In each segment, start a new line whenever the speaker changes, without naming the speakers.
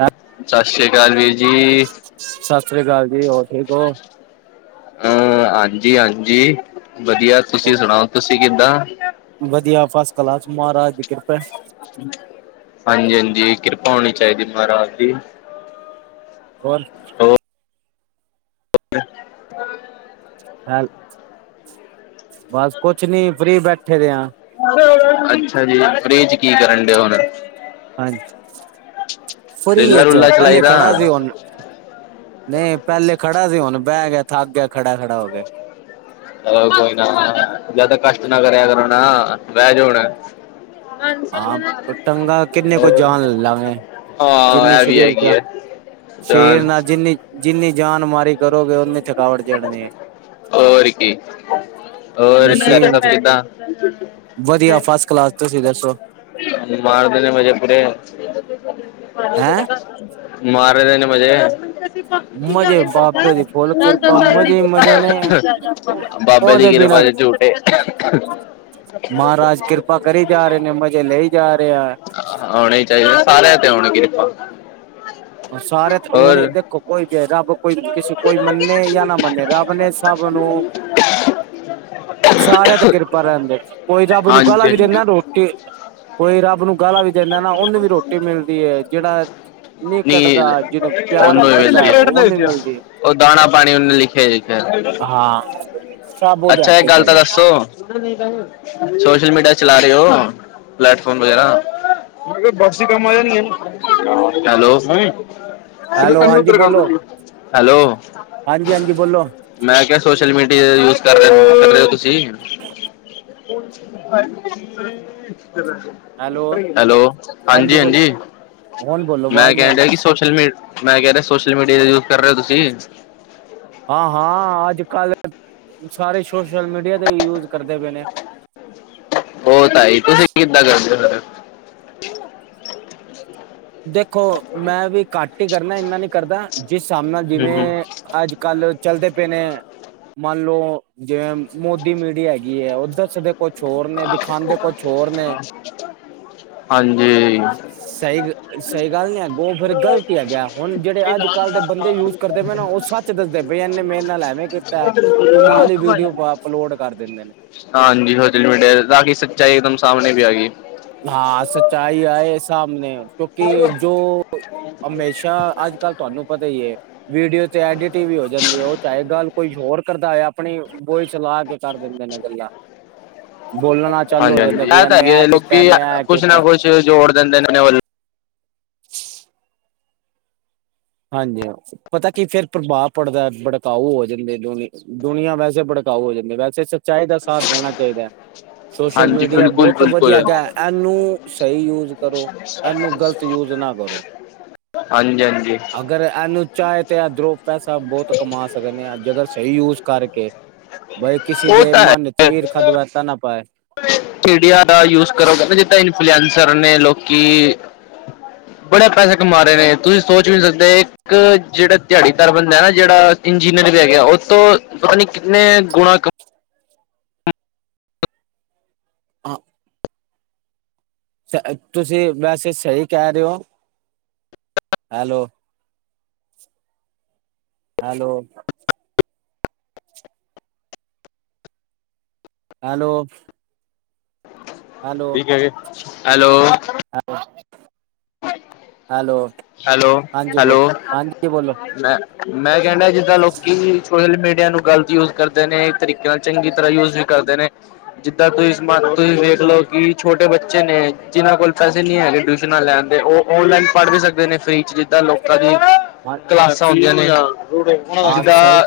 ਹਾਂ,
ਸਤਿ ਸ੍ਰੀ ਅਕਾਲ ਵੀਰ ਜੀ,
ਸਤਿ ਸ੍ਰੀ ਅਕਾਲ ਜੀ ਹੋਰ ਠੀਕ ਹੋ?
ਹਹ ਹਾਂਜੀ-ਹਾਂਜੀ ਵਧੀਆ, ਤੁਸੀਂ ਸੁਣਾਓ ਤੁਸੀਂ ਕਿੱਦਾਂ?
ਵਧੀਆ ਫਸ ਕਲਾਸ ਮਹਾਰਾਜ ਦੀ ਕਿਰ
ਹਾਂਜੀ-ਹਾਂਜੀ ਕਿਰਪਾ ਹੋਣੀ ਚਾਹੀਦੀ ਮਹਾਰਾਜ ਦੀ,
ਹੋਰ,
ਹ
ਹੈ ਬਸ ਕੁਛ ਨੀ ਫਰੀ ਬੈਠੇ ਦੇ ਆ।
ਅੱਛਾ ਜੀ ਫਰੀ ਚ ਕੀ ਕਰਨ ਡੇ ਔ ਹੁਣ, ਰੇਲਾ
ਫਰੀ ਚ
ਰੂਲਾ ਚਲਾਈ
ਪਹਿਲੇ
ਦਾ
ਖੜਾ ਸੀ ਹੁਣ, ਨਹੀਂ ਪਹਿਲੇ ਖੜਾ ਸੀ ਹੁਣ ਬਹਿ ਗਿਆ ਥਾ ਗਿਆ ਖੜਾ-ਖੜਾ ਹੋ ਕੇ,
ਚਲੋ ਕੋਈ ਨਾ ਜਿਆਦਾ ਕਸ਼ਟ ਨਾ ਕਰਿਆ ਕਰੋ ਨਾ ਬਹਿ ਜੋ ਹੁਣ ਹੋਰ
ਹਾਂ ਟੰਗਾ ਕਿੰਨੇ ਕੁ ਜਾਨ ਲਾਵੇ
ਹਾਂ
ਜਿੰਨੀ
ਇਹ ਵੀ
ਸਰੀਰ
ਹੈਗੀ
ਜਾ
ਐਂ।
ਸਰੀਰ ਨਾਲ ਜਿੰਨੀ ਜਿੰਨੀ ਜਾਨ ਮਾਰੀ ਕਰੋਗੇ ਓਨੀ ਥੱਕ
ਹੋਰ ਕੀ ਹੋਰ ਘਰ
ਮਸ਼ੀਨ
ਸਭ
ਚ
ਕਿਦਾਂ।
ਵਧੀਆ ਫਸਟ ਕਲਾਸ ਤੁਸੀਂ ਦੱਸੋ
ਮਾਰ ਦੇਣੇ ਮਜੇ ਪੁਰੇ
ਹੈਂ
ਮਾਰੇ ਦੇ ਨੇ ਮਜੇ
ਮਜ਼ੇ ਬਾਬੇ ਦੀ ਫੁੱਲ ਕਿਰਪਾ ਮਜ਼ੇ ਹੀ ਮਜ਼ੇ ਨੇ
ਬਾਬੇ ਦੀ
ਉਹਦੇ
ਕਿਰਪਾ
ਬਿਨਾਂ
ਤੇ ਝੂਠੇ
ਮਹਾਰਾਜ ਕਿਰਪਾ ਕਰੀ ਜਾ ਰਹੇ ਨੇ ਮਜ਼ੇ ਲੈਈ ਜਾ ਰਹੇ ਆ।
ਆਉਣੇ ਹੀ ਚਾਹੀਦਾ ਸਾਰਿਆਂ ਤੇ ਆਉਣ ਕਿਰਪਾ
ਸਾਰੇ
ਹੋਰ
ਤਗਣੀ ਦੇਖੋ ਕੋਈ ਤੇ ਰੱਬ ਕੋਈ ਕਿਸੇ ਕੋਈ ਮੰਨੇ ਜਾਂ ਨਾ ਮੰਨੇ ਰੱਬ ਨੇ ਸਭ ਨੂੰ ਸ ਹਾ ਤੇ ਕਿਰਪਾ ਰਹਿੰਦੇ ਕੋਈ ਰੱਬ ਨੂੰ ਗਾਲਾ
ਹਾਂਜੀ
ਵੀ
ਹਾਂਜੀ
ਦਿੰਦਾ ਰੋਟੀ ਕੋਈ ਰੱਬ ਨੂੰ ਗਾਲਾ ਵੀ ਦਿੰਦਾ ਨਾ ਉਹਨੂੰ ਵੀ ਰੋਟੀ ਮਿਲਦੀ ਹੈ ਜਿਹੜਾ
[unintelligible]
ਨਹੀਂ ਕੱਟਦਾ ਜਿਹਨੂੰ ਪਿਆਰ ਕਰਦਾ
[unintelligible]
ਉਹਨੂੰ ਮਿਲਦੀ,
ਉਹ ਦਾਣਾ ਪਾਣੀ ਉਹਨੇ ਲਿਖਿਆ-ਲਿਖਿਆ
ਹਾਂ ਸਭ ਉਹਦੇ
ਅੱਛਾ
ਹੱਥ
ਇੱਕ
ਚ
ਗੱਲ ਤਾਂ
ਹੈਗਾ
ਦੱਸੋ, ਸੋਸ਼ਲ ਮੀਡੀਆ ਚਲਾ ਰਹੇ ਹੋ ਪਲੇੈਟਫਾਰਮ ਵਗੈਰਾ, ਬਕਸੀ ਕੰਮ ਆ ਜਾਣੀ ਹੈ ਹੈਲੋ,
ਹੈਲੋ ਹਾਂਜੀ ਬੋਲੋ
ਹੈਲੋ,
ਹਾਂਜੀ ਹਾਂਜੀ ਬੋਲੋ
ਮੈਂ ਕਿਹਾ ਸੋਸ਼ਲ ਮੀਡੀਆ ਯੂਜ ਕਰ ਰਹੇ‌ ਹੋ, ਜੀ।
ਹੈਲੋ
ਹੈਲੋ,
ਹਾਂਜੀ ਬੋਲ
ਹਾਂਜੀ-ਹਾਂਜੀ।
ਹੁਣ ਬੋਲੋ
ਮੈਂ
ਆਵਾਜ਼ ਨੀ ਆ
ਕਹਿਣ ਡਹਾ ਕਿ
ਰਹੀ
ਸੋਸ਼ਲ ਮੀ, ਮੈਂ ਕਹਿ ਰਿਹਾ ਸੋਸ਼ਲ ਮੀਡੀਆ ਦਾ ਯੂਜ ਕਰ ਰਹੇ ਹੋ ਤੁਸੀਂ
ਹਾਂ ਹਾਂ ਅੱਜ-ਕੱਲ। ਸਾਰੇ ਸੋਸ਼ਲ ਮੀਡੀਆ ਤੇ ਯੂਜ ਕਰਦੇ ਪਏ ਨੇ
ਉਹ ਤਾਂ ਹੀ ਤੁਸੀਂ ਕਿੱਦਾਂ [unintelligible]
ਦੇਖ ਦੇਖੋ ਮੈਂ ਵੀ ਘੱਟ ਹੀ ਕਰਨਾ ਇੰਨਾ ਨੀ ਕਰਦਾ ਜਿਸ ਹਿਸਾਬ ਨਾਲ,
ਫਿਰ ਹੂੰ ਹੂੰ
ਜਿਵੇਂ ਅੱਜ ਕੱਲ ਚਲਦੇ ਨੇ ਮੰਨ ਲਓ ਜਿਵੇਂ ਮੋਦੀ ਮੀਡੀਆ ਹੈਗੀ ਹੈ ਉੱਧਰ ਸਧ ਕੁਛ ਹੋਰ ਨੇ ਦਿਖਾਦੇ ਕੁਛ ਹੋਰ ਨੇ,
ਹਾਂਜੀ
ਸਹੀ ਸਹੀ ਗੱਲ ਨੀ ਹੈ ਉਹ ਫੇਰ ਗਲਤ ਹੈਗਾ ਹੁਣ ਜਿਹੜੇ ਅੱਜ ਕੱਲ੍ਹ ਦੇ ਬੰਦੇ ਯੂਜ ਕਰਦੇ ਪਏ ਨਾ ਉਹ ਸੱਚ ਦੱਸਦੇ ਪਏ। ਇਹਨੇ ਮੇਰੇ ਨਾਲ ਐਵੇਂ ਕੀਤਾ ਉਹ ਨਾਲ ਹੀ ਵੀਡੀਓ ਅਪਲੋਡ ਕਰ ਦਿੰਦੇ ਨੇ
ਹਾਂਜੀ ਸੋਸ਼ਲ ਮੀਡੀਆ ਬਾਕੀ ਸੱਚਾਈ ਇੱਕਦਮ ਸਾਹਣੇ ਵੀ ਆਏਗੀ।
ਸਾਮਣੇ ਕਿਉਂਕਿ ਜੋ ਹਮੇਸ਼ਾ ਅੱਜ ਕੱਲ ਤੁਹਾਨੂੰ ਪਤਾ ਹੀ ਹੈ ਵੀਡੀਓ ਤੇ ਐਡਿਟਿੰਗ ਵੀ ਹੋ ਜਾਂਦੀ ਹੈ ਉਹ ਚਾਹੇ ਗੱਲ ਕੋਈ ਹੋਰ ਕਰਦਾਇਏ ਆਪਣੀ ਬੋਈ ਚਲਾ ਕੇ ਕਰ ਦਿੰਦੇ ਨੇ ਗੱਲਾਂ ਬੋਲਣਾ ਚਾਲੂ
ਹਾਂਜੀ
ਹੋ
ਹਾਂਜੀ
ਜਾਂਦਾ
ਇਹ
ਬਈ
ਤਾਂ
ਇਹਨੇ
ਹੈਗੇ
ਇਹ ਕੀਤਾ
ਲੋਕੀ
ਇਨੇ ਐ
ਕੁਛ ਨਾ
ਕੀਤਾ।
ਕੁਛ ਜੋੜ ਦਿੰਦੇ ਨੇ ਆਪਣੇ ਵੱਲ
ਹਾਂਜੀ ਪਤਾ ਕੀ ਫਿਰ ਪ੍ਰਭਾਵ ਪੜਦਾ ਭੜਕਾਊ ਹੋ ਜਾਂਦੇ ਦੁ ਦੁਨੀਆਂ ਵੈਸੇ ਬੜ ਕਾਓ ਹੋ ਜਾਂਦੇ ਵੈਸੇ ਸੱਚਾਈ ਦਾ ਸਾਥ ਦੇਣਾ ਚਾਹੀਦਾ ਹੈ। ਸੋਸ਼ਲ
ਹਾਂਜੀ
ਮੀਡੀਆ
ਬਿਲਕੁਲ
ਬਹੁਤ ਵਧੀਆ
ਬਿਲਕੁਲ
ਹੈਗਾ ਇਹਨੂੰ ਸਹੀ ਯੂਜ ਕਰੋ ਇਹਨੂੰ ਗ਼ਲਤ ਯੂਜ ਨਾ ਨਾ ਕਰੋ।
ਹਾਂਜੀ-ਹਾਂਜੀ।
ਅਗਰ ਇਹਨੂੰ ਚਾਹੇ ਤੇ ਇਧਰੋਂ ਪੈਸਾ ਬਹੁਤ ਕਮਾ ਸਕਦੇ ਆ, ਜੇ ਅਗਰ ਸਹੀ ਯੂਜ ਕਰਕੇ ਬਾਈ ਕਿਸੀ
ਉਹ
ਦੇ
ਤਾਂ
ਮਨ ਚ
ਹੈ
ਈਰਖਾ ਦਵੈਸਾ ਨਾ ਪਾਏ।
ਮੀਡੀਆ ਦਾ ਯੂਜ ਕਰੋ ਕਹਿੰਦਾ ਜਿੱਦਾਂ ਇਨਫਲੂਐਂਜ਼ਰ ਨੇ ਲੋਕੀ ਬੜੇ ਪੈਸੇ ਕਮਾ ਰਹੇ ਨੇ ਤੁਸੀਂ ਸੋਚ ਵੀ ਨਹੀਂ ਸਕਦੇ ਇੱਕ ਜਿਹੜਾ ਦਿਹਾੜੀ ਦਾਰ ਬੰਦਾ ਨਾ ਜਿਹੜਾ ਇੰਜੀਨੀਅਰ ਵੀ ਹੈਗੇ ਆ ਉਹ ਤੋਂ ਪਤਾ ਨਹੀਂ ਕਿੰਨੇ ਗੁਨਾ
ਹਾਂ। ਤੁਸੀਂ ਵੈਸੇ ਸਹੀ ਕਹਿ ਰਹੇ ਹੋ। ਹੈਲੋ। ਹੈਲੋ ਹੈਲੋ
ਠੀਕ ਹੈ ਹੈਲੋ
ਆ
ਹੈਲੋ
ਹਾਂਜੀ ਬੋਲ
ਹੈਲੋ
ਹਾਂਜੀ ਬੋਲੋ
ਮੈਂ ਮੈਂ ਕਹਿੰਣਾ ਜਿੱਦਾਂ ਲੋਕੀ ਸੋਸ਼ਲ ਮੀਡੀਆ ਨੂੰ ਗ਼ਲਤ ਯੂਜ ਕਰਦੇ ਨੇ ਤਰੀਕੇ ਨਾਲ ਚੰਗੀ ਤਰ੍ਹਾਂ ਯੂਜ ਵੀ ਕਰਦੇ ਨੇ ਜਿੱਦਾਂ ਤੁਸੀਂ ਤੁਸੀਂ ਵੇਖ ਦੇਖ ਲਓ ਕਿ ਛੋਟੇ ਬੱਚੇ ਨੇ ਜਿਨਾਂ ਕੋਲ ਪੈਸੇ ਨੀ ਹੈਗੇ ਟਿਊਸ਼ਨਾਂ ਲੈਣ ਤੇ ਉਹ ਔਨਲਾਈਨ ਪੜ੍ਹ ਵੀ ਸਕਦੇ ਨੇ ਫ੍ਰਰੀ ਚ ਜਿੱਦਾਂ ਲੋਕਾਂ ਦੀ
ਹਾਂ
ਕਲਾਸਾਂ ਹੁੰਂਦੀਆਂ ਨੇ
ਹਾਂ
ਜਿੱਦਾਂ
ਸਹੀ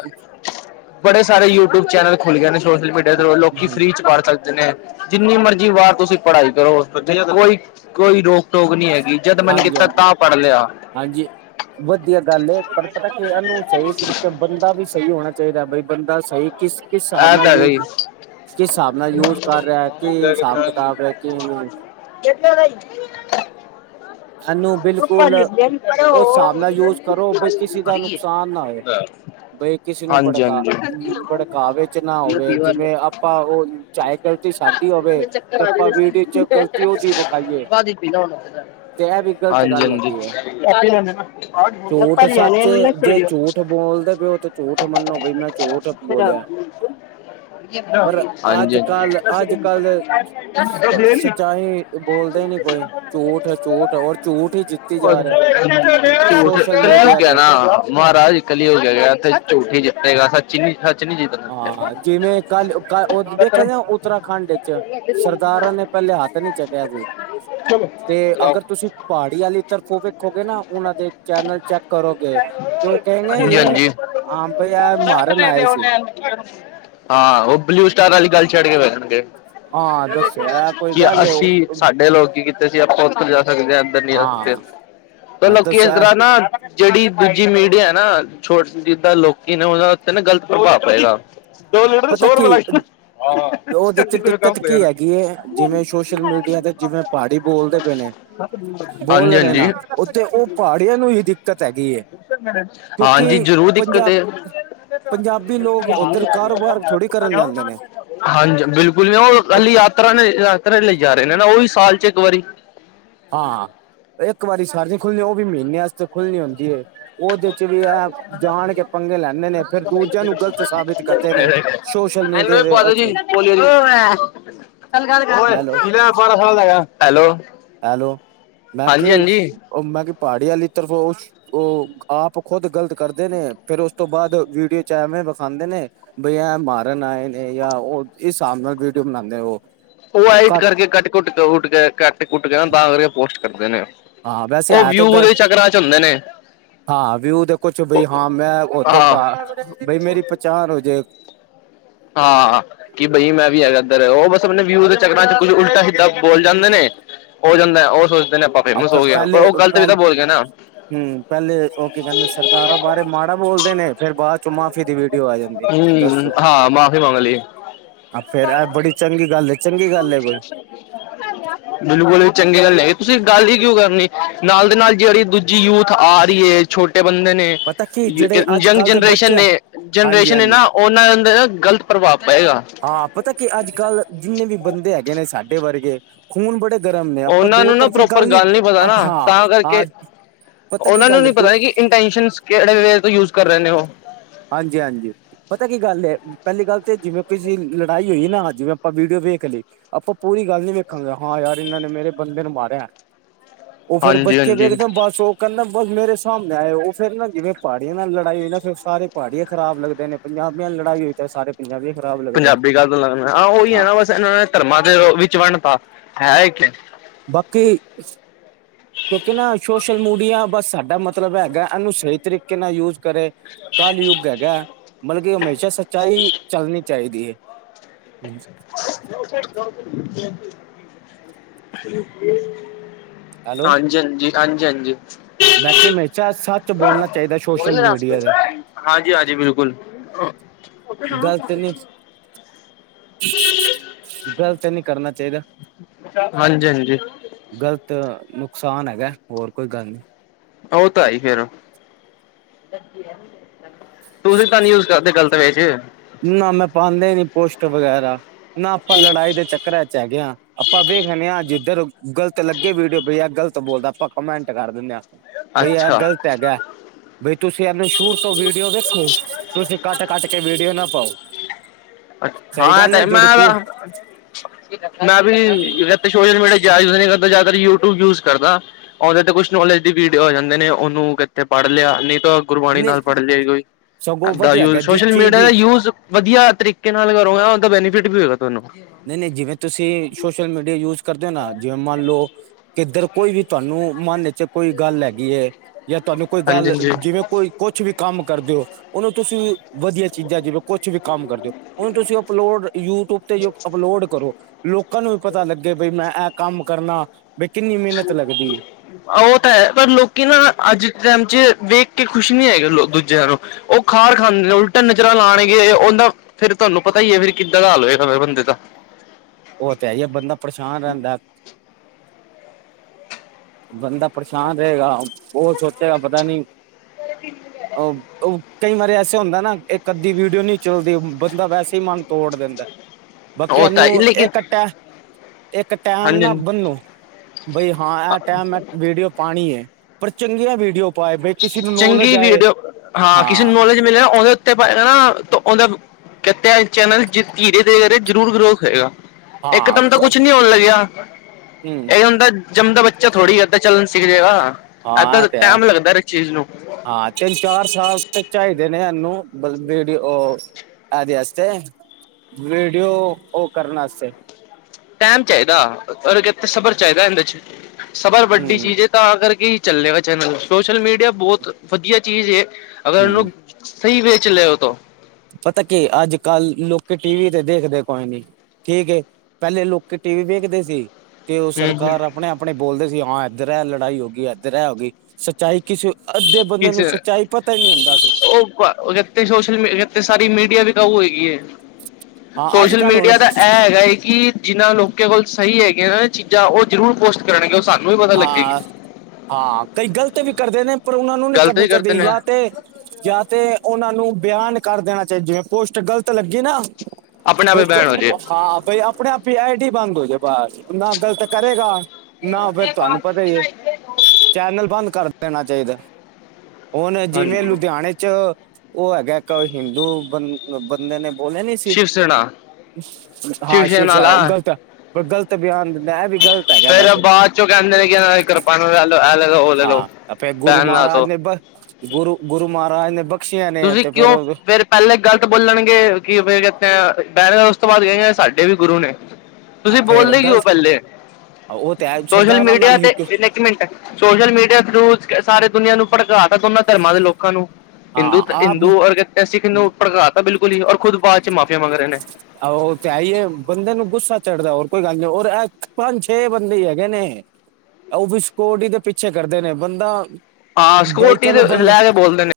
ਬੜੇ ਸਾਰੇ ਯੂਟਿਊਬ ਚੈਨਲ ਖੁੱਲਗੇ ਨੇ ਸੋਸ਼ਲ ਮੀਡੀਆ ਥਰੂ ਲੋਕ ਫਰੀ ਚ ਭਰ ਸਕ ਨੇ ਜਿੰਨੀ ਮਰਜ਼ੀ ਬਾਹਰ ਤੁਸੀਂ ਪੜ੍ਹਾਈ ਕਰੋ ਉਸ ਕੋਈ ਕੋਈ ਰੋਕ ਟੋਕ ਨਹੀਂ ਹੈਗੀ ਜਦ ਮਨ
ਹਾਂਜੀ
ਕੀਤਾ
ਹਾਂਜੀ
ਤਾਂ ਪੜ੍ਹ ਲਿਆ
ਹਾਂਜੀ ਵਧੀਆ ਗੱਲ ਪਰ ਪਤਾ ਕੀ ਇਹਨੂੰ ਸਹੀ ਤਰੀਕੇ ਬੰਦਾ ਵੀ ਸਹੀ ਹੋਣਾ ਚਾਹੀਦਾ ਬਈ ਬੰਦਾ ਸਹੀ ਕਿਸ ਕਿਸ ਹਿਸਾਬ
ਐ
ਨਾਲ
ਤਾਂ
ਯੂਜ
ਗਈ
ਕਿਸ ਹਿਸਾਬ ਨਾਲ ਯੂਜ ਕਰ ਰਿਹਾ ਕਿ
ਹਾਂਜੀ
ਹਿਸਾਬ ਕਿਤਾਬ ਹੈ ਕਿ ਨਹੀਂ
[unintelligible]
ਸਾਨੂੰ ਬਿਲਕੁਲ ਉਸ ਹਿਸਾਬ ਨਾਲ ਯੂਜ ਕਰੋ ਬੀ ਕਿਸੇ ਦਾ ਨੁਕਸਾਨ ਨਾ ਹੋਏ। ਬਈ ਕਿਸੇ ਨੂੰ
ਹਾਂਜੀ ਹਾਂਜੀ
ਭੜਕਾ ਭੜਕਾਵੇ ਚ ਨਾ ਹੋਵੇ ਜਿਵੇਂ ਆਪਾਂ ਉਹ ਚਾਹਕ ਸਾਡੀ ਹੋਵੇ ਤੇ ਆਪਾਂ ਵੀਡੀਓ ਚ ਗ਼ਲਤੀ ਉਹਦੀ ਵਿਖਾਈਏ ਗਲਤ ਗੱਲ
ਹਾਂਜੀ
ਹੈਗੀ ਹੈ
ਹਾਂਜੀ
ਝੂਠ ਸੱਚ ਜੇ ਝੂਠ ਬੋਲਦੇ ਪਓ ਝੂਠ ਮੰਨ ਭਾਈ ਮੈਂ ਝੂਠੁ ਬੋਲਿਆ ਪਰ ਅੱਜ ਕੱਲ ਅੱਜ ਕੱਲ
ਹਾਂਜੀ
ਸੱਚਾਈ ਬੋਲਦੇ ਨੀ ਕੋਈ ਝੂਠ ਹੈ ਝੂਠ ਔਰ ਝੂਠ ਹੀ ਜਿੱ
ਝੂਠ [unintelligible] ਹੋ
ਮੀਡੀਆ
ਗਿਆ
ਤੇ
ਨਾ ਮਹਾਰਾਜ ਇੱਕ ਲਈ ਹੋ ਗਿਆ ਤੇ ਝੂਠ ਹੀ ਜਿੱਤੇਗਾ ਸੱਚੀ ਨੀ
ਹਾਂ ਜਿਵੇਂ ਕੱਲ ਕੱਲ ਉਹ ਵੇਖਿਆ ਸੀ ਨਾ ਉੱਤਰਾਖੰਡ ਵਿੱਚ ਸਰਦਾਰਾਂ ਨੇ ਇਕੱਲੇ ਹੱਥ ਨੀ ਚੱਕਿਆ ਸੀ
ਚਲੋ
ਤੇ
ਚਲਾਓ
ਅਗਰ ਤੁਸੀਂ ਪਹਾੜੀ ਵਾਲੀ ਤਰਫੋਂ ਵੇਖੋਗੇ ਨਾ ਉਹਨਾਂ ਦੇ ਚੈਨਲ ਚੈੱਕ ਕਰੋਗੇ ਜੋ ਕਹੇਗੇ
ਹਾਂਜੀ
ਜੇ
ਹਾਂਜੀ
ਹਾਂ ਬਈ ਆ ਮਾਰਨ ਆਏ ਸੀ
ਹਾਂ ਉਹ ਬਲੂ ਸਟਾਰ ਵਾਲੀ ਗੱਲ ਛੇੜ ਕੇ ਬਹਿ ਜਾਣਗੇ
ਹਾਂ ਦੱਸੋ ਇਹ ਕੋਈ
ਕਿ
ਗੱਲ ਹੈ।
ਅਸੀਂ ਸਾਡੇ ਲੋਕੀ ਕਿ ਤੇ ਅਸੀਂ ਆਪਾਂ ਉੱਥੇ ਜਾ ਸਕਦੇ ਹਾਂ ਅੰਦਰ ਨਹੀਂ ਆ
ਹਾਂ
ਸਕਦੇ ਤੇ
ਹਾਂ
ਲੋਕੀ
ਦੱਸੋ
ਇਸ
ਇਹ
ਤਰ੍ਹਾਂ ਨਾ ਜਿਹੜੀ ਦੂਜੀ ਮੀਡੀਆ ਨਾ, ਛੋਟ ਜਿੱਦਾਂ ਲੋਕੀ ਨੇ ਉਹ ਉੱਤੇ ਨਾ ਗ਼ਲਤ ਪ੍ਰਭਾਵ ਪਏਗਾ। ਦੋ ਲੀਟਰ ਦੀ
ਪਤਾ ਕੀ,
ਰੁਪਏ ਲੱਗ ਜਾਣਾ
ਉਹਦੇ ਚ
ਜਲਦੀ ਤੋਂ
ਦਿੱਕਤ
ਕੰਮ ਹੋ
ਕੀ
ਜਾਣਾ
ਹੈਗੀ! ਜਿਵੇਂ ਸੋਸ਼ਲ ਮੀਡੀ ਆ ਤੇ ਜਿਵੇਂ ਪਹਾੜੀ ਬੋਲਦੇ ਪਏ ਨੇ। ਬੋਲ
ਹਾਂਜੀ
ਰਹੇ ਨਾ
ਹਾਂਜੀ
ਉੱਥੇ ਉਹ ਪਹਾੜੀਆਂ ਨੂੰ ਹੀ ਦਿੱਕਤ ਹੈਗੀ ਹੈ।
ਹਾਂਜੀ
ਕਿਉਂਕਿ
ਜਰੂਰ ਦਿੱਕਤ।
ਪੰਜਾਬ ਪੰਜਾਬੀ ਲੋਕ ਉੱਧਰ ਕਾਰੋਬਾਰ ਥੋੜ੍ਹੀ ਕਰਨ ਜਾਂਦੇ ਨੇ
ਹਾਂਜੀ! ਬਿਲਕੁਲ ਨਹੀਂ, ਉਹ ਹੀ ਯਾਤਰਾ ਯਾਤਰਾ ਲਈ ਜਾ ਰਹੇ ਨੇ ਨਾ ਉਹੀ ਸਾਲ ਸਾਲ ਚ ਇੱਕ ਵਾਰੀ
ਹਾਂ! ਇੱਕ ਵਾਰੀ ਸਾਰੀਆਂ ਖੁੱਲਣੀਆਂ ਉਹ ਵੀ ਮਹੀਨੇ ਵਾਸਤੇ ਖੁੱਲਣੀ ਹੁੰਦੀ ਹੈ। ਉਹਦੇ ਚ ਵੀ ਆ ਜਾਣ ਕੇ ਪੰਗੇ ਲੈਂਦੇ ਨੇ, ਫਿਰ ਦੂਜਿਆਂ ਨੂੰ ਗ਼ਲਤ ਸਾਬਿਤ ਕਰਦੇ ਨੇ। ਸੋਸ਼ਲ
ਐ ਨੂੰ ਵੀ
ਮੀਡੀਆ ਦੇ
ਪਵਾ ਦੋ ਜੀ
ਅਥਰੂ
ਪੋਲੀਓ।
Hello
[unintelligible] hello!
ਹੈਲੋ, ਮੈਂ
ਹਾਂਜੀ
ਕਿ
ਹਾਂਜੀ
ਉਹ ਮੈਂ ਕਿਹਾ ਪਹਾੜੀ ਵਾਲੀ ਤਰਫ ਉਹ ਆਪ ਖੁਦ ਗ਼ਲਤ ਕਰਦੇ ਨੇ, ਫੇਰ ਉਸ ਤੋਂ ਬਾਅਦ ਵੀਡੀਓ ਚ ਐਵੇਂ ਵਿਖਾਉਂਦੇ ਨੇ। ਮਾਰਨ ਆਏ ਨੇ ਜਾਂ ਉਹ ਇਸ ਹਿਸਾਬ ਨਾਲ ਵੀਡੀਓ ਬਣਾਉਂਦੇ ਉਹ
ਉਹ ਆਈਟ
ਘੱਟ
ਕਰਕੇ ਕੱਟ ਕੇ ਕੁੱਟ ਕੇ ਉੱਟ ਕੇ ਕੱਟ ਕੁੱਟ ਕੇ ਨਾ ਤਾਂ ਕਰ ਪੋਸਟ ਕਰਦੇ ਨੇ
ਹਾਂ ਵੈਸੇ
ਉਹ
ਹੈ ਤੇ
ਵਿਊ
ਗਲ
ਦੇ ਚਕਰਾਂ ਚ ਹੁੰਦੇ ਨੇ,
ਹਾਂ ਵਿਊ ਤੇ ਕੁਛ ਬਈ ਹਾਂ ਮੈਂ ਉੱਥੇ
ਹਾਂ
ਬਈ ਮੇਰੀ ਪਚਾਣ ਹੋਜੇ,
ਹਾਂ, ਕਿ ਬਈ ਮੈਂ ਵੀ ਹੈਗਾ ਇੱਧਰ ਉਹ। ਸਣੇ ਵਿਊ ਦੇ ਚੱਕਰਾਂ ਚ ਕੁੱਝ ਉਲਟਾ ਹਿੱਦਾਂ ਬੋਲ ਜਾਂਦੇ ਨੇ ਹੋ ਜਾਂਦਾ ਹੈ, ਉਹ ਸੋਚ ਆਪਾਂ ਫੇਮਸ ਹੋ ਗਿਆ, ਪਰ
ਪਹਿਲੇ
ਉਹ ਗਲਤ ਵੀ
ਪਹਿਲ
ਤਾਂ ਬੋਲ ਗਿਆ ਨਾ।
ਹੂੰ, ਪਹਿਲੇ ਉਹ ਕੀ ਕਹਿੰਦੇ ਸਰਦਾਰਾਂ ਬਾਰੇ ਮਾੜਾ ਬੋਲਦੇ ਨੇ ਫੇਰ ਬਾਅਦ ਚ ਮਾਫ਼ੀ ਦੀ ਆ ਜਾਂਦੀ
ਹਮ
ਦੱਸੋ
ਹਾਂ ਮਾਫ਼ੀ ਮੰਗ ਲਈ
ਆ ਫੇਰ ਇਹ ਬੜੀ ਚੰਗੀ ਗੱਲ ਹੈ ਚੰ
ਬਿਲਕੁਲ ਵੀ ਚੰਗੀ ਗੱਲ ਹੈ। ਤੁਸੀਂ ਗੱਲ ਹੀ ਕਿਉਂ ਕਰਨੀ ਨਾਲ ਦੇ ਨਾਲ ਜਿਹੜੀ ਦੂਜੀ ਯੂਥ ਆ ਰਹੀ ਹੈ ਛੋ ਬੰਦੇ ਨੇ
ਪਤਾ ਕੀ ਜਿਹੜੇ ਅੱਜ
ਯੰਗ
ਕੱਲ੍ਹ ਦੇ
ਜਨਰੇਸ਼ਨ
ਬੱਚੇ ਆ
ਨੇ
ਹਾਂਜੀ
ਜਨਰੇਸ਼ਨ ਨੇ
ਹਾਂਜੀ
ਨਾ ਉਹਨਾਂ ਅੰਦਰ ਗਲਤ ਪ੍ਰਭਾਵ ਪਏਗਾ
ਹਾਂ, ਪਤਾ ਕੀ ਅੱਜ-ਕੱਲ੍ਹ ਜਿੰਨੇ ਵੀ ਬੰਦੇ ਹੈਗੇ ਨੇ ਸਾਡੇ ਵਰਗੇ ਖੂਨ ਬੜੇ ਗਰਮ ਨੇ ਆਪਾਂ
ਉਹਨਾਂ
ਦੋ
ਨੂੰ ਨਾ
ਤਰਫ਼ੇ
ਪ੍ਰੋਪਰ
ਗੱਲ ਨੀ ਆਪ ਹਾਂ, ਹਾਂ, ਪਤਾ
ਉਹ
ਕੀ
ਨੂੰ
ਗੱਲ ਹੈ
ਨੀ
ਦੋ
ਪਤਾ ਕਿ ਇੰਟੈਸ਼ਨ ਕਿਹੜੇ ਵੇ ਤੋਂ ਯੂਜ ਕਰ ਰਹੇ ਨੇ ਉਹ।
ਹਾਂਜੀ-ਹਾਂਜੀ, ਪਤਾ ਕੀ ਗੱਲ ਹੈ ਪਹਿਲੀ ਗੱਲ ਤੇ ਜਿਵੇਂ ਕਿਸ ਲੜਾਈ ਹੋਈ ਨਾ, ਜਿਵੇਂ ਆਪਾਂ ਵੀਡੀਓ ਵੇਖ ਲਈ ਆਪਾਂ ਪੂਰੀ ਗੱਲ ਨੀ ਵੇਖਾਂਗੇ ਹਾਂ ਯਾਰ ਇਹਨਾਂ ਨੇ ਮੇਰੇ ਬੰਦੇ ਨੂੰ ਮਾਰਿਆ। ਉਹ ਫੇਰ
ਹਾਂਜੀ
ਬੱਚੇ
ਹਾਂਜੀ
ਵੇਖਦ ਬਸ ਉਹ ਕਹਿੰਦਾ ਬਸ ਮੇਰੇ ਸਾਹਮਣੇ ਆਏ। ਉਹ ਫਿਰ ਨਾ ਜਿਵੇਂ ਪਹਾੜੀਆਂ ਨਾਲ ਲੜਾਈ ਹੋਈ ਨਾ ਫਿਰ ਸਾਰੇ ਪਹਾੜੀਆਂ ਖਰਾਬ ਲੱਗਦੇ ਨੇ, ਪੰਜਾਬੀਆਂ ਲੜਾਈ ਹੋਈ ਤੇ ਸਾਰੇ ਪੰਜਾਬੀਆਂ
ਪੰਜਾਬੀ ਗੰਦ ਲੱਗਣਾ ਹਾਂ ਉਹੀ ਹੈ ਨਾ ਬਸ ਇਹਨਾਂ ਨੇ ਧਰਮਾਂ ਦੇ ਵਿੱਚ ਵੰਡ ਪਾਤੀ ਹੈ ਇੱਕ
ਬਾਕੀ ਕਿਉਂਕਿ ਨਾ ਸੋਸ਼ਲ ਮੀਡੀ ਬਸ ਸਾਡਾ ਮਤਲਬ ਹੈਗਾ ਇਹਨੂੰ ਸਹੀ ਤਰੀਕੇ ਨਾਲ ਯੂਜ ਕਰੇ। ਕਾਲ ਯੁੱਗ ਹੈਗਾ। ਮਤਲਬ ਹਮੇਸ਼ਾ ਸੱਚਾਈ ਚੱਲਣੀ ਚਾਹੀਦੀ ਹੈ
ਠ
ਹੈਲੋ ਮੈਂ ਕਿ ਹਮੇਸ਼ਾ ਸੱਚ ਬੋਲਣਾ ਚਾਹੀਦਾ ਸੋਸ਼ਲ
ਹਾਂਜੀ-ਹਾਂਜੀ-ਹਾਂਜੀ-ਹਾਂਜੀ,
ਮੀਡੀਆ ਦਾ
ਹਾਂਜੀ-ਹਾਂਜੀ ਬਿਲਕੁਲ।
ਗ਼ਲਤ ਨੀ, ਗਲਤ ਨਹੀਂ ਕਰਨਾ ਚਾਹੀਦਾ।
ਹਾਂਜੀ-ਹਾਂਜੀ,
ਗ਼ਲਤ ਨੁਕਸਾਨ ਹੈਗਾ, ਹੋਰ ਕੋਈ ਗੱਲ ਨੀ।
ਉਹ ਤਾਂ ਆਈ ਫੇਰ ਤੁਸੀਂ ਤੁਹਾਨੂੰ ਯੂਜ ਕਰਦੇ ਗਲਤ ਵ ਚ।
ਨਾ ਮੈਂ ਪਾਦੇ ਨੀ ਪੋਸਟਾ ਵਗੈਰਾ, ਨਾ ਆਪਾਂ ਲੜਾਈ ਦੇ ਚੱਕਰਾਂ ਚ ਹੈਗੇ ਹਾਂ, ਆਪਾਂ ਵੇਖਦੇ ਹਾਂ ਜਿੱਧਰ ਗ਼ਲਤ ਲੱਗੇ ਵੀਡੀਓ ਪਈ ਜਾਂ ਗ਼ਲਤ ਬੋਲਦਾ ਆਪਾਂ ਕਮੈਂਟ ਕਰ ਦਿੰਦੇ ਹਾਂ ਬਈ ਇਹ
ਅੱਛਾ
ਗ਼ਲਤ ਹੈਗਾ ਬਈ ਤੁਸੀਂ ਤੁਂ ਇਹਨੂੰ ਸ਼ੂ ਤੋਂ ਵੀਡੀਓ ਦੇੇਖੋ ਤੁਸੀਂ ਕੱਟ-ਕੱਟ ਕੇ ਵੀਡੀਓ ਨਾ ਪਾਓ। ਸਹੀ
ਹਾਂ
ਗੱਲ
ਤੇ
ਨੇ
ਮੇ
ਜਿਹੜੀ ਪੂ
ਦਾ ਮੈਂ ਵੀ ਸੋਸ਼ਲ ਮੀਡੀਆ ਯੂਜ ਕਰਦਾ ਜਿਆਦਾਤਰ ਯੂਟਿਊਬ ਯੂਜ ਕਰਦਾ ਉਹਦੇ ਤੇ ਕੁਛ ਨੋਲੇਜ ਦੀ ਵੀਡੀਓ ਆ ਜਾਂਦੇ ਨੇ ਉਹਨੂੰ ਕਿੱਥੇ ਪੜ੍ਹ ਲਿਆ ਨਹੀਂ, ਗੁਰਬਾਣੀ
ਨਹੀਂ
ਨਾਲ ਪੜ੍ਹ ਲਏਗੀ
ਸਗੋਂ
ਈ
ਵਧੀਆ
ਯੂਜ
ਹੈਗਾ ਜਿਸ
ਸੋਸ਼ਲ ਮੀਡੀਆ
ਚੀਜ਼
ਦਾ
ਦੀ
ਯੂਜ ਵਧੀਆ ਤਰੀਕਾ, ਕਰੋਗਾ ਉਹਦਾ ਬੈਨੀਫਿਟ ਵੀ ਹੋਵੇਗਾ,
ਨਹੀਂ-ਨਹੀਂ ਜਿਵੇਂ ਤੁਸੀਂ ਸੋਸ਼ਲ ਮੀਡੀਆ ਯੂਜ ਕਰ, ਨਾ ਜਿਵੇਂ ਮੰਨ ਲਓ ਕਿੱਧਰ ਕੋਈ ਵੀ ਤੁਹਾਨੂੰ ਮਨ ਚ ਕੋਈ ਗੱਲ ਹੈਗੀ। ਜਾਂ ਤੁਹਾਨੂੰ ਕੋਈ
ਹਾਂਜੀ
ਗੱਲ
ਹਾਂਜੀ
ਜਿਵੇਂ ਕੋਈ ਕੁਛ ਵੀ ਕੰਮ, ਕਰਦੇ ਹੋ ਉਹਨੂੰ ਤੁਸੀਂ ਵਧੀਆ ਚੀਜ਼ਾਂ ਜਿਵੇ ਕੁਛ ਵੀ ਕੰਮ ਕਰਦੇ ਹੋ ਉਹਨੂੰ ਤੁਸੀਂ ਅਪਲੋਡ, ਯੂਟਿਊਬ ਤੇ ਜੋ ਅਪਲੋਡ ਕਰੋ ਲੋਕਾਂ ਨੂੰ ਵੀ ਪਤਾ ਲੱਗੇ ਬਈ ਮੈਂ ਇਹ ਕੰਮ ਕਰਨਾ, ਬਈ ਕਿੰਨੀ ਮਿਹਨਤ ਲੱਗਦੀ ਹੈ
ਉਹ ਤਾਂ ਹੈ ਪਰ ਲੋਕੀ ਨਾ ਅੱਜ, ਟਾਈਮ ਚ ਵੇਖ ਕੇ ਖੁਸ਼ ਨੀ ਹੈਗੇ ਦੂਜਿਆਂ ਨੂੰ ਉਹ ਖਾਰ ਖਾਂਦੇ ਉਲਟਾ ਨਜ਼ਰ ਲਾਉਣਗੇ ਉਹ, ਫੇਰ ਤੁਹਾਨੂੰ ਪਤਾ ਹੀ ਫਿਰ ਕਿੱਦਾਂ ਦਾ ਹਾਲ ਹੋਏ ਬੰਦੇ ਦਾ
ਉਹ ਤੇ ਹੈ ਜੇ ਬੰਦਾ ਪਰੇਸ਼ਾਨ ਰਹਿੰਦਾ। ਬੰਦਾ ਪਰੇਸ਼ਾਨ ਰਹੇਗਾ ਉਹ ਸੋਚੇਗਾ ਪਤਾ ਨੀ, ਉਹ ਉਹ ਕਈ ਮਰਿਆ ਸੀ, ਥ ਹੁੰਦਾ ਨਾ ਅੱਧੀ ਵੀਡੀਓ ਨਹੀਂ ਚੱਲਦੀ ਬੰਦਾ ਵੈਸੇ ਹੀ ਮਨ ਤੋੜ ਦਿੰਦਾ ਬਾਕੀ
ਹੋਤਾ ਹੈ
ਇਹਨੂੰ ਇਹ
ਲੇਕਿਨ
ਕੱਟਾ ਇੱਕ ਟੈਮ ਨਾ
ਹਾਂਜੀ
ਬਨੂੰ ਬਈ ਹਾਂ ਇਹ ਟੈਮ ਮੈਂ ਵੀਡੀਓ ਪਾਣੀ ਹੈ ਪਰ ਚੰਗੀਆਂ ਵੀਡੀਓ ਪਾਏ ਬ
ਚੰਗੀ ਵੀਡੀਓ ਹਾਂ ਕਿਸੇ ਨੂੰ ਨੌਲੇਜ ਮਿਲਿਆ ਉਹਦੇ ਉੱਤੇ ਹਨਾ ਉਹਦਾ ਕਹ ਚੈਨਲ ਜੇ ਧੀਰੇ ਦੇ ਕਰੇ ਜ਼ਰੂਰ ਵਿਰੋਧ ਹੋਏਗਾ
ਹਾਂ
ਇਕਦਮ ਤਾਂ ਕੁਛ ਨੀ ਹੋਣ ਲੱਗਿਆ
ਹਮ
ਇਕਦਮ ਤਾਂ ਜੰਮਦਾ ਬੱਚਾ ਥੋੜ੍ਹੀ ਏਦਾਂ ਚੱਲਣਾ ਸਿੱਖ ਜਾਏਗਾ
ਹਾਂ ਇਹ ਤੇ ਹੈ
ਟਾਈਮ ਲੱਗਦਾ ਚੀਜ਼ ਨੂੰ
ਹਾਂ ਚੱਲ ਚਾਰ ਸਾਲ ਤੱਕ ਚਾਹੀਦਾ ਦੇ ਨੇ ਹਨਨੂੰੜ ਉਹ ਆਦਿ ਵਸਤੇ ਵੀਡੀਓ ਓ ਕਰਨਾਸ
ਟੈਮ ਚਾਹੀਦਾ ਉਹ ਸਬਰ ਚਾਹੀਦਾ ਇਹਦੇ ਚ ਸਬਰ ਵੱਡੀ
ਹਮ
ਚੀਜ਼ ਹੈ ਤਾਂ ਅਗ ਕੀ ਚੱਲੇਗਾ ਚੈਨਲ ਸੋਸ਼ਲ ਮੀਡੀਆ ਬਹੁਤ ਵਧੀਆ ਚੀਜ਼ ਅਗਰ
ਹਮ
ਉਹਨੂੰ ਸਹੀ ਵੇਚ ਲਓ ਤਾਂ
ਪਤਾ ਕੀ ਅੱਜ ਕੱਲ੍ਹ ਲੋਕ ਟੀ ਵੀ ਤੇ ਦੇਖਦੇ ਕੋਈ ਨੀ ਠੀਕ ਏ ਪਹਿਲੇ ਲੋਕੀ ਟੀ ਵੀ ਵੇਖਦੇ ਸੀ। ਤੇ ਉਹ
ਹੂੰ ਹੂੰ
ਸਰਕਾਰ ਆਪਣੇ-ਆਪਣੇ ਬੋਲਦੇ ਸੀ ਹਾਂ ਇੱਧਰ ਹੈ ਲੜਾਈ ਹੋ ਗਈ ਇੱਧਰ ਇਹ ਹੋ ਗਈ ਸੱਚਾਈ ਕਿਸੇ, ਅੱਧੇ ਬੰਦੇ
ਕਿਸ
ਨੂੰ ਸੱਚਾਈ ਪਤਾ ਹੀ ਨਹੀਂ ਹੁੰਦਾ ਸੀ
ਉਹ-ਉਹ ਕ ਸੋਸ਼ਲ ਮੀਡੀਆ ਤੇ ਸਾਰੀ ਮੀਡੀਆ ਵੀਕਊ ਹੈਗੀ ਹੈ,
ਹਾਂ ਅੱਜ
ਸੋਸ਼ਲ
ਕੱਲ ਹੁਣ
ਮੀਡੀਆ ਤਾਂ ਇਹ ਹੈਗਾ ਹੈ ਕਿ ਜਿੰਨਾ ਲੋਕ ਕੋਲ ਸਹੀ ਹੈਗੀ। ਚੀਜ਼ਾਂ ਉਹ ਜ਼ਰੂਰ ਪੋਸਟ ਕਰਨਗੇ ਉਹ ਸਾਨੂੰ, ਵੀ ਪਤਾ ਲੱਗੇਗੀ
ਹਾਂ ਹਾਂ ਕਈ ਗਲਤ ਵੀ ਕਰਦੇ ਨੇ ਉੱਪਰ ਉਹਨਾਂ ਨੂੰ ਨ
ਗਲਤ
ਕਰਨੇ
ਹੀ ਕਰਦੇ
ਚਾਹੀਦੇ
ਨੇ
ਜਾਂ ਤੇ ਜਾਂ ਤੇ ਉਹਨਾਂ ਨੂੰ ਬਿਆਨ ਕਰ ਦੇਣਾ ਚਾਹੀਦਾ ਜਿਵੇਂ ਪੋਸਟ ਗਲਤ ਲੱਗੀ ਨਾ
ਆਪਣੇ
ਬ
ਆਪੇ ਬੈਨ ਹੋ ਜੇ
ਹਾਂ ਬਈ ਆਪਣੇ ਆਪ ਹੀ ਆਈ ਡੀ ਬੰਦ ਹੋ ਜਾਵੇ ਬਸ ਨਾ ਗ਼ਲਤ ਕਰੇਗਾ ਨਾ ਫਿਰ ਤੁਹਾਨੂੰ ਪਤਾ ਹੀ ਹੈ ਚੈਨਲ ਬੰਦ ਕਰ ਦੇਣਾ ਚਾਹੀਦਾ ਹੁਣ ਜਿਵੇਂ
ਹਾਂਜੀ
ਲੁਧਿਆਣੇ ਚ ਉਹ ਹੈਗਾ ਇੱਕ ਹਿੰਦੂ ਬੰ ਬੰਦੇ ਨੇ ਉਹਲਿਆ ਨੀ ਸੀ
ਸ਼ਿਵ ਸੈਨਾ ਸ਼ਿਵ
ਹਾਂ ਸ਼ੀਰ
ਸੈਨਾ ਵਾਲਾ
ਸਾਬ ਗ਼ਲਤ ਪਰ ਗ਼ਲਤ ਬਿਆਨ ਦਿੰਦਾ ਇਹ ਵੀ ਗ਼ਲਤ ਹੈਗਾ ਵੈਸੇ
ੰ ਕਰ ਪਾਨਣਾ
ਹਾਂ ਆਪ ਫੇ ਗੁਰੂ
ਦੋ
ਮਹਾਰਾਜ ਨੇ ਗੁਰੂ ਗੁਰੂ ਮਹਾਰਾਜ ਨੇ ਬਖਸ਼ੀਆਂ ਨੇ
ਤੁਸੀਂ
ਤੇ ਫੇਰ
ਕਿਉਂ ਫੇਰ ਪਹਿਲੇ ਗ਼ਲਤ ਬੋਲਣਗੇ ਕਿ ਫਿਰ ਇੱਥੇ ਬਹਿ ਉਸ ਤੋਂ ਬਾਅਦ ਗਏ ਸਾਡੇ ਵੀ ਗੁਰੂ ਨੇ ਤੁਸੀਂ
ਫੇਰ
ਬੋਲਦੇ ਕੀ ਹੋ
ਗ਼ਲਤ
ਪਹਿਲੇ
ਉਹ ਤੇ ਹੈ
ਸੋਸ਼ਲ
ਸਰਦਾਰਾਂ
ਮੀਡੀਆ
ਨਾਲ ਹੀ
ਤੇਨ, ਇੱਕ ਮਿੰਟ ਸੋਸ਼ਲ ਮੀਡੀਆ ਥਰੂ ਸਾਰੇ ਦੁਨੀਆਂ ਨੂੰ ਭੜਕਾ ਦੋਨਾਂ ਧਰਮਾਂ ਦੇ ਲੋਕਾਂ ਨੂੰ
ਹਾਂ ਆਪ
ਹਿੰਦੂ-ਹਿੰਦੂ ਔਰ ਸਿੱਖ ਭੜਕਾ ਬਿਲਕੁਲ ਰ, ਖੁਦ ਬਾਦ ਚ ਮਾੀਆ ਮੰਗ ਰਹੇ ਨੇ
ਆਹੋ ਤੇ, ਆਈਏ ਬੰਦੇ ਨੂੰ ਗੁੱਸਾ ਚੜਦਾ ਹੋਰ ਕੋਈ ਗੱਲ ਨੀ ਰ ਪੰਜ ਛੇ ਬੰਦੇ ਹੈਗੇ ਨੇ ਉਹ ਵੀ ਸਕਕੋਟੀ ਦੇ ਪਿੱਛੇ ਕਰਦੇ ਨੇ ਬੰਦਾ
ਹਾਂ,
ਬਈ
ਸਕੋਟੀ
ਚਲੋ
ਤੇ
ਬੰਦਾ
ਲੈ ਕੇ ਬੋਲਦੇ ਨੇ